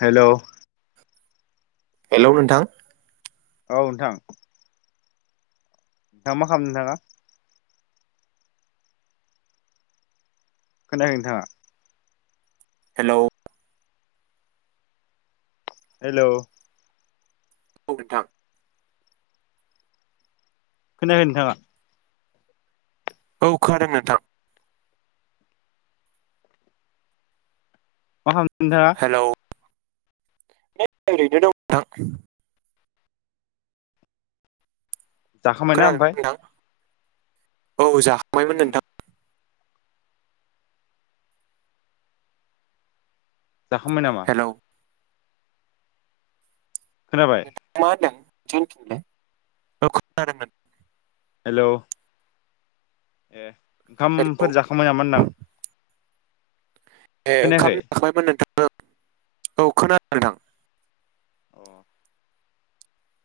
हेल' हेल' नोंथां औ नोंथां दा मा खालामदों नोंथाङा खोनायाखै नोंथां आ हेल' हेल' आऔ नोंथां [inaudible] खोनायाखै नोंथाङा औ खोनादों नोंथां मा खालामदों [inaudible] नोंथाङा [unintelligible] जाखांबायना खोनादों ओमफ्राय ना नोंथां? औ जाखांबायमोन उम नोंथां। जाखांबाय नामा? हेलौ खोनाबाय म दां [inaudible] जनिल [inaudible] हेलौ ए हेलौ ओंखामफोर जाखांबाय नामा होनदां? ए खोनायाखै ओंखाम जाखांबायमोन नोंथां? औ खोनादों नोंथां। अ [inaudible]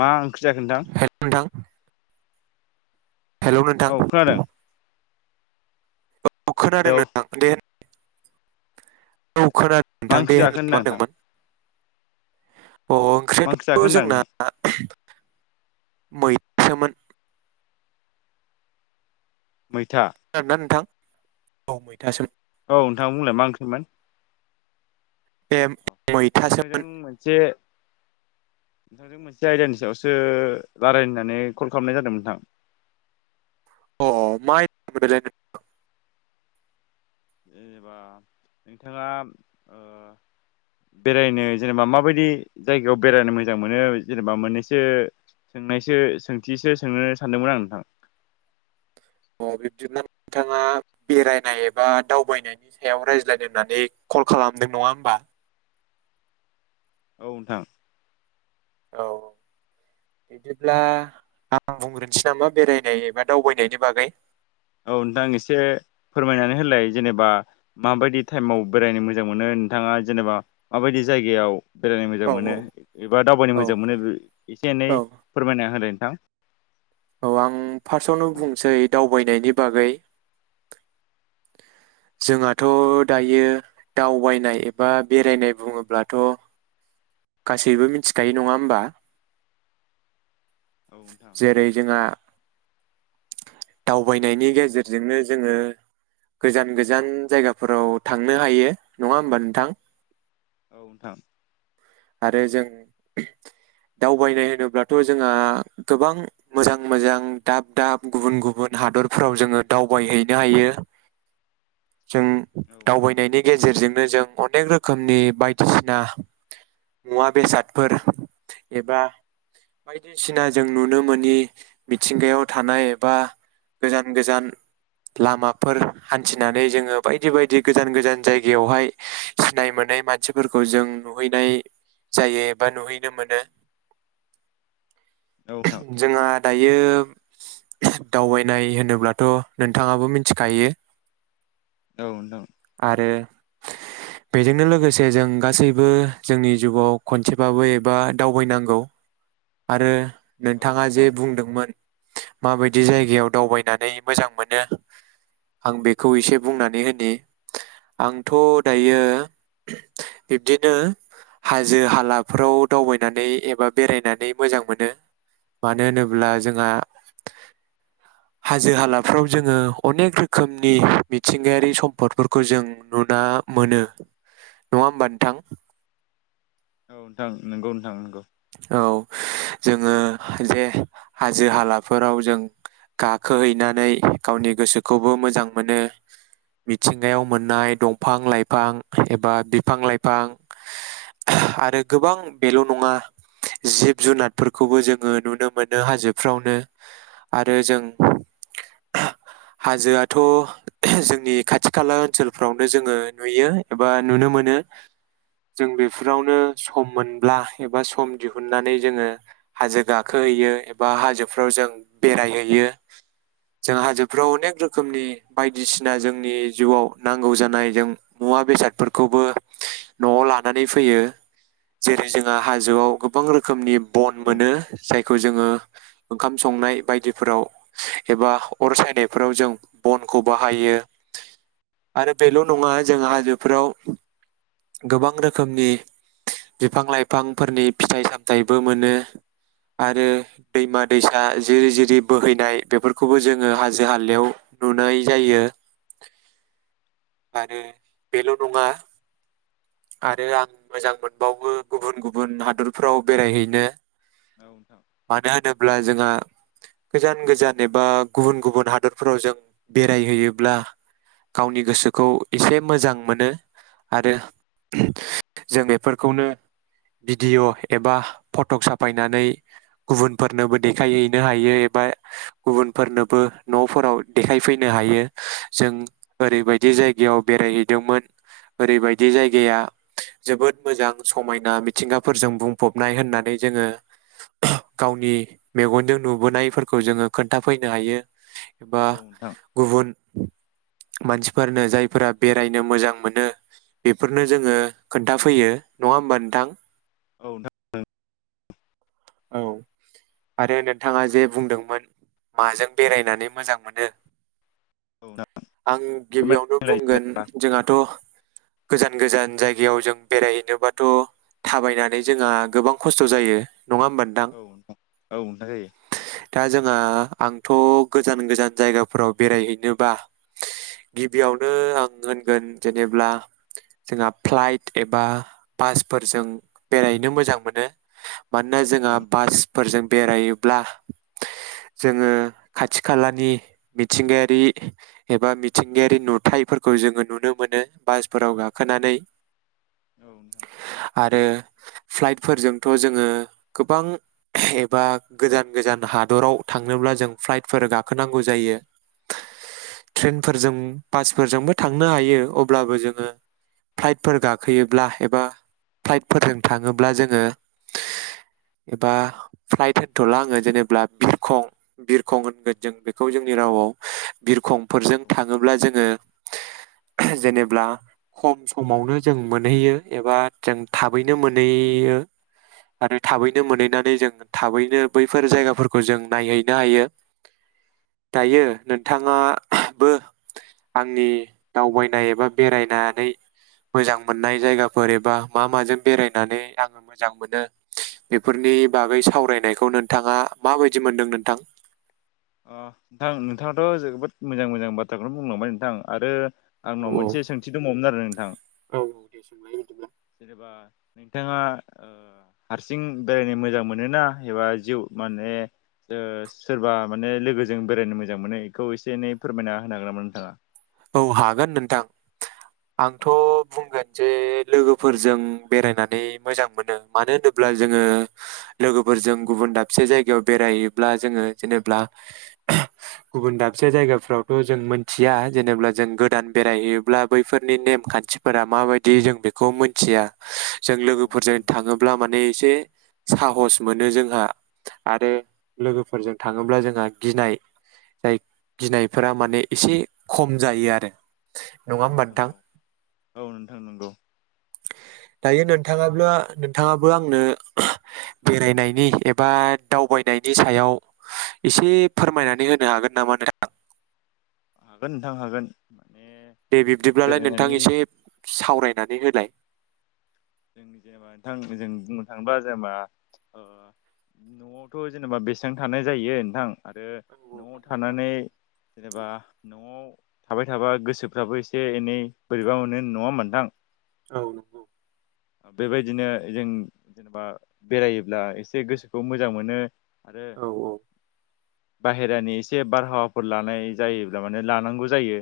मा ओंख्रि जाखो नोंथां? थां हेल' औ नोंथां। खोनादों अ खोनादों हेलौ नोंथां दे औ मा खोनादोंथां ओंख्रि दे जाखो होनलाय होनदां मा नोंथां होनदोंमोन। अ मा ओंख्रियाथ ओंख्रि जाखो होनदां जोंना। नोंथां मैथोमोन। मैथा खोनादों ना नोंथां? औ मैथासो औ नोंथां बुंलाय मलाय मा ओंख्रिमोन? ए नोंथांजों मैथासोमोन मोनसे नोंथांजों मोनसे आयदानि सायावसो रायलायनानै कल खालामनाय जादों नोंथां। अ माइ जेनेबा नोंथाङा बेरायनो जेनेबा माबायदि जायगायाव बेरायनो मोजां मोनो जेनेबा मोननैसो सोंनायसो सोंथिसो सोंनो सानदोंमोन आं नोंथां। अ बिब्दिनो नोंथाङा बेरायनाय एबा दावबायनायनि सायाव रायज्लायदों होननानै कल खालामदों, नङा होमबा? गमथां औ बिदिब्ला आं बुंग्रोनोसै नामा बेरायनाय एबा दावबायनायनि बागै औ नोंथां एसे फोरमायनानै होलाय जेनेबा माबायदि टाइमाव बेरायनो मोजां मोनो नोंथाङा जेनेबा माबायदि जायगायाव। बेरायनो मोजां औ मोनो एबा दावबायनो औ मोजां मोनो एसे एनै औ फोरमायना होलाय। ह औ आं फार्स्टआवनो बुंसै द आैनायनि बागै जोंहाथ' दायो दावबायनाय एबा बेरायनाय बुङोब्लाथ'। गासैबो मिथिखायो नङा होमबा? नोंथां जेरै जोंहा दावबायनायनि गेजेरजोंनो जोङो गोजान गोजान जायगाफोराव थांनो हायो, नङा होमबा नोंथां? औ नोंथां। आरो जों दावबायनाय होनोब्लाथ' जोंहा गोबां मोजां मोजां, दाब दाब, गुबुन गुबुन हादरफोराव जोङो दावबायहैनो हायो। जों दावबायनायनि गेजेरजोंनो जों अनेक रो खोमनि बायदिसिना मुवा बेसादफोर एबा बायदिसिना जों नुनो मोनि मिथिंगायाव थानाय एबा गोजान गोजान लामाफोर हान्थिनानै जोङो बायदि बायदि गोजान गोजान जायगायावहाय सिनाय मोनै मानसिफोरखौ जों नुहैनाय जायो एबा नुहैनो मोनो। औ नोंथां औ नोंथां जोंहा दायो दावबायनाय होनोब्लाथ' नोंथाङाबो मिनथिखायो। औ नोंथां औ आरो बेजोंनो लोगोसे, जों गासैबो जोंनि जिवाव खनसेबाबो एबा दावबायनांगौ आरो नोंथाङा जे नोंथां बुंदोंमोन माबायदि जायगायाव दावबायनानै मोजां मोनो, आं बेखौ एसे बुंनानै होनि। आंथ' दायो बिब्दिनो हाजो हालाफोराव दावबायनानै एबा बेरायनानै मोजां मोनो। मानो होनोब्ला जोंहा हाजो हालाफ्राव जोङो अनेक रोखोमनि मिथिंगायारि सम्फदफोरखौ जों नुना मोनो, नङा होमबा नोंथां? औ नोंथां, नोंगौ नोंथां नोंगौ। औ जोङो जे हाजो हालाफोराव जों गाखोहैनानै गावनि गोसोखौबो मोजां मोनो। मिथिंगायाव मोननाय दंफां लाइफां एबा बिफां लाइफां आरो गोबां बेल' नङा। जिब जुनादफोरखौबो जोङो नुनो मोनो हाजोफ्रावनो। आरो जों हाजोआथ' जोंनि खाथि खाला ओनसोलफ्रावनो जोङो नुयो एबा नुनो मोनो। जों बेफोरावनो सम मोनब्ला ए बा सम दिहुननानै जोङो हाजो गाखोहैयो एबा हाजोफ्राव जों बेरायहैयो। जों हाजोफ्राव अनेक रोखोमनि बायदिसिना जोंनि जिउआव नांगौ जानाय जों मुवा बेसादफोरखौबो न'आव लानानै फैयो। जेरै जोङा हा जोआव गोबां रोखोमनि बन औ मोनो, नोंथां जायखौ जोङो ओंखाम संनाय बायदिफोराव एबा अर सायनायफोराव जों बनखौ बाहायो आरो बेल' नङा जों हाजोफोराव गोबां रोखोमनि बिफां लाइफां फोरनि फिथाइ सामथाइबो मोनो आरो दैमा दैसा जिरि जिरि बोहैनाय बेफोरखौबो जोङो हाजो हालायाव नुनाय जायो आरो बेल' नङा आरो आं मोजां मोनबावो गुबुन गु बुन हादरफोराव बेरायहैनो। औ नोंथां मानो होनोब्ला जोंहा गोजान गोजान एबा गुबुन गुबुन हादरफोराव जों बेरायहैयोब्ला, गावनि गोसोखौ एसे मोजां मोनो आरो जों एफोरखौनो भिडिय' एबा फट'ग साफायनानै गुबुनफोरनोबो देखायहैनो हायो एबा गुबुनफोरनोबो न'फोराव देखायफैनो हायो। जों ओरैबायदि जायगायाव बेरायहैदोंमोन, ओरैबायदि जायगाया जोबोद मोजां समायना मि मिथिंगाफोरजों बुंफबनाय होननानै जोङो गावनि मेगनजों नुबोनायफोरखौ जोङो खोन्थाफैनो हायो। एबा औ नोंथां गुबुन मानसिफोरनो जायफोरा बेरायनो मोजां मोनो बेफोरनो जोङो खोन्थाफैयो, नङा होमबा नोंथां? औ नों [unintelligible] औ। आरो औ नोंथाङा जे बुंदोंमोन माजों बेरायनानै मोजां मोनो? औ नोंथां आं गिबियावनो फोरमायलाय बुंगोन जेनेबा जोंहाथ' गोजान गोजान जाय गायाव जों बेरायहैनोबाथ' थाबायनानै जोङा गोबां खस्थ' जायो। नङा होमबा औ नोंथां औ नोंथां जायो। दा जोङा आंथ' गोजान गोजान जायगाफोराव बेरायहैनोबा गिबियावनो आं होनगोन जेनेब्ला जोंहा फ्लाइट एबा बासफोरजों बेरायहैनो मोजां मोनो मानोना औ जोंहा नोंथां बासफोरजों बेरायोब्ला जोङो खाथि खालानि मिथिंगायारि एबा मिथिंगायारि नुथायाइफोरखौ जोङो नुनो मोनो बासफोराव गाखोनानै औ नोंथां। आरो फ्लाइटफोरजोंथ' जोङो गोबां एबा गोजान गोजान हादराव थांनोब्ला जों फ्लाइटफोर गाखोनांगौ जायो ट्रेनफोरजों बासफोरजोंबो थांनो हायो अब्लाबो जोङो फ्लाइटफोर गाखोयोब्ला एबा फ्लाइटफोरजों थाङोब्ला जोङो एबा फ्लाइट होनथ'ला आङो जेनेब्ला बिरखं बिरखं होनगोन जों बेखौ जोंनि रावाव औ बिरखंफोरजों नोंथां थाङोब्ला जोङो जेनेब्ला खम समावनो जों मोनहैयो एबा जों थाबैनो मोनहैयो आरो थाबैनो मोनहैनानै जों थाबैनो बैफोर जायगाफोरखौ जों नायहैनो हायो दायो नोंथाङाबो आंनि दावबायनाय एबा बेरायनानै मोजां मोननाय जायगाफोर एबा मा माजों बेरायनानै आङो मोजां मोनो बेफोरनि बागै सावरायनायखौ नोंथाङा माबायदि मोनदों नोंथां? अ नोंथां नोंथाङाथ' जोबोद मोजां मोजां बाथ्राखौनो बुंलांबाय नोंथां आरो औ आंनाव मोनसे सोंथि दंबावोमोन आरो नोंथां। औ दे सोंलाय बिदिब्ला जेनेबा नोंथाङा ओ हारसिं बेरायनो मोजां मोनो ना एबा जिउ माने ओ सोरबा माने लोगोजों बेरायनो मोजां मोनो बेखौ एसे एनै फोरमायना होनो हागोन नामा नोंथाङा? औ हागोन नोंथां। आंथ' बुंगोन जे लोगोफोरजों बेरायनानै मोजां मोनो मानो होनोब्ला जोङो लोगोफोरजों गुबुन दाबसे जायगायाव बेरायोब्ला जोङो जेनेब्ला गुबुन दाबसे जायगाफ्रावथ' जों मोनथिया जेनब्ला जों गोदान बेरायहैयोब्ला बैफोरनि नेम खान्थिफोरा माबायदि जों बेखौ मोनथिया जों अ औ नोंथां लोगोफोरजों नंगौ थाङोब्ला माने एसे साहस मोनो जोंहा आरो लोगोफोरजों थाङोब्ला जोंहा गिनाय जाय गिनायफोरा माने एसे खम जायो आरो नङा औ होमबा नोंथां औ औ नोंथां नंगौ। दायो नोंथाङाब्ला नोंथाङाबो आंनो बेरायनायनि एबा दावबायनायनि सायाव एसे फोरमायनानै होनो हागोन नामा नोंथां? हागोन नोंथां हागोन। माने दे बिब्दिब्लालाय नोंथां बेरायनायनि एसे सावरायनानै होलाय। जों जेनेबा नोंथां जों बुंनो थाङोबा जेनेबा ओ न'आवथ' जेनेबा बेसेबां थानाय जायो नोंथां आरो औ न'आव नंगौ नोंथां। थानानै जेनेबा न'आव थाबाय थाबा गोसोफ्राबो एसे एनै बोरैबा मोनो नङामोन नोंथां? औ नोंगौ। बेबायदिनो जों जेनेबा बेरायोब्ला एसे गोसोखौ मोजां मोनो आरो औ औ बाहेरानि एसे बारहावाफोर लानाय जायोब्ला माने लानांगौ जायो।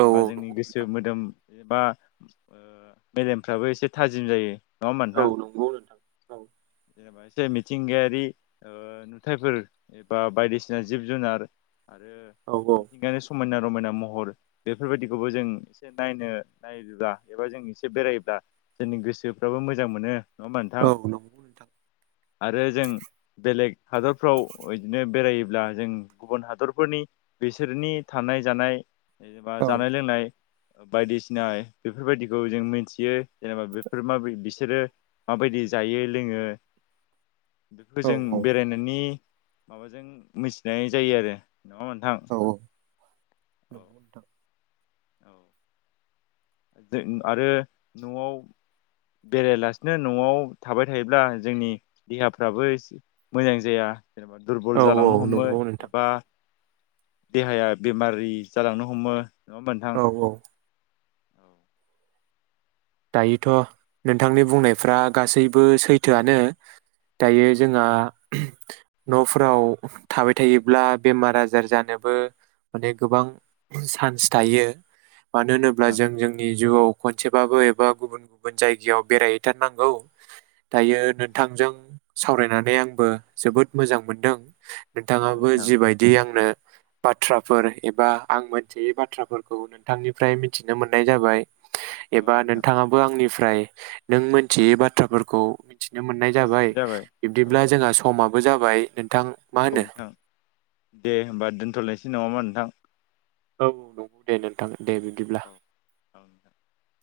औ जोंनि नंगौ गोसो नोंथां मोदोम एबा ओ मेलेमफ्राबो एसे थाजिम जायो। नङा होमबा औ नोंथां नंगौ नोंथां औ जेनेबा एसे मिथिंगायारि ओ नुथायफोर एबा बायदिसिना जिब जुनार आरो औ मिथिंगानि समायना रमायना महर बेफोरबायाददिखौबो जों एसे नायनो नायोब्ला एबा जों एसे बेरायोब्ला जोंनि गोसोफ्राबो मोजां मोनो। नङा होमबा औ नोंथां? नंगौ नोंथां आरो जों बेलेग हादरफ्राव बिदिनो बेरायोब्ला जों गुबुन हादरफोरनि बिसोरनि थानाय जानाय जेनेबा औ जानाय लोंनाय बायदिसिना बेफोरबायदिखौ जों मिथियो जेनेबा बेफोर माब बिसोरो माबायदि जायो लोङो [inaudible] बेखौ औ जों बेरायनायनि माबाजों मिथिनाय जायो आरो [inaudible] औ औ [inaudible] औ जों आरो न'आव बेरायलासिनो न'आव थाबाय थायोब्ला जोंनि देहाफ्राबो मोजां जाया जेनेबा दुरबल औ औ जालांनो हमो नंगौ नोंथां एबा देहाया बेमारि जालांनो हमो होमबा नोंथां? औ औ दायोथ' नोंथांनि बुंनायफ्रा गासैबो सैथोआनो दायो जोंहा न'फोराव थाबाय थायोब्ला बेमार आजार जानोबो माने गोबां चान्स थायो मानो औ होनोब्ला नोंथां जों जोंनि जिउाव कनसे बाबो बा गुबुन गुबुन जायगायाव बेरायहैथारनांगौ दायो औ नोंथांजों सावरायनानै आंबो जोबोद मोजां मोनदों औ नोंथाङाबो नोंथां जिबायदि आंनो बाथ्राफोर एबा आं मोनथियै बाथ्राफोरखौ नोंथांनिफ्राय मिथिनो मोननाय जाबाय औ एबा नोंथां नो बो आंनिफ्राय नों मोनथियै बाथ्राफोरखौ मिथिनो मोननाय जाबाय मिथिनाय औ बिब्दिब्ला जोंहा समाबो जाबाय नोंथां मा औ होनो नोंथां दे होमबा [inaudible] औ नंगौ दे नोंथां दे बिदिब्ला [inaudible]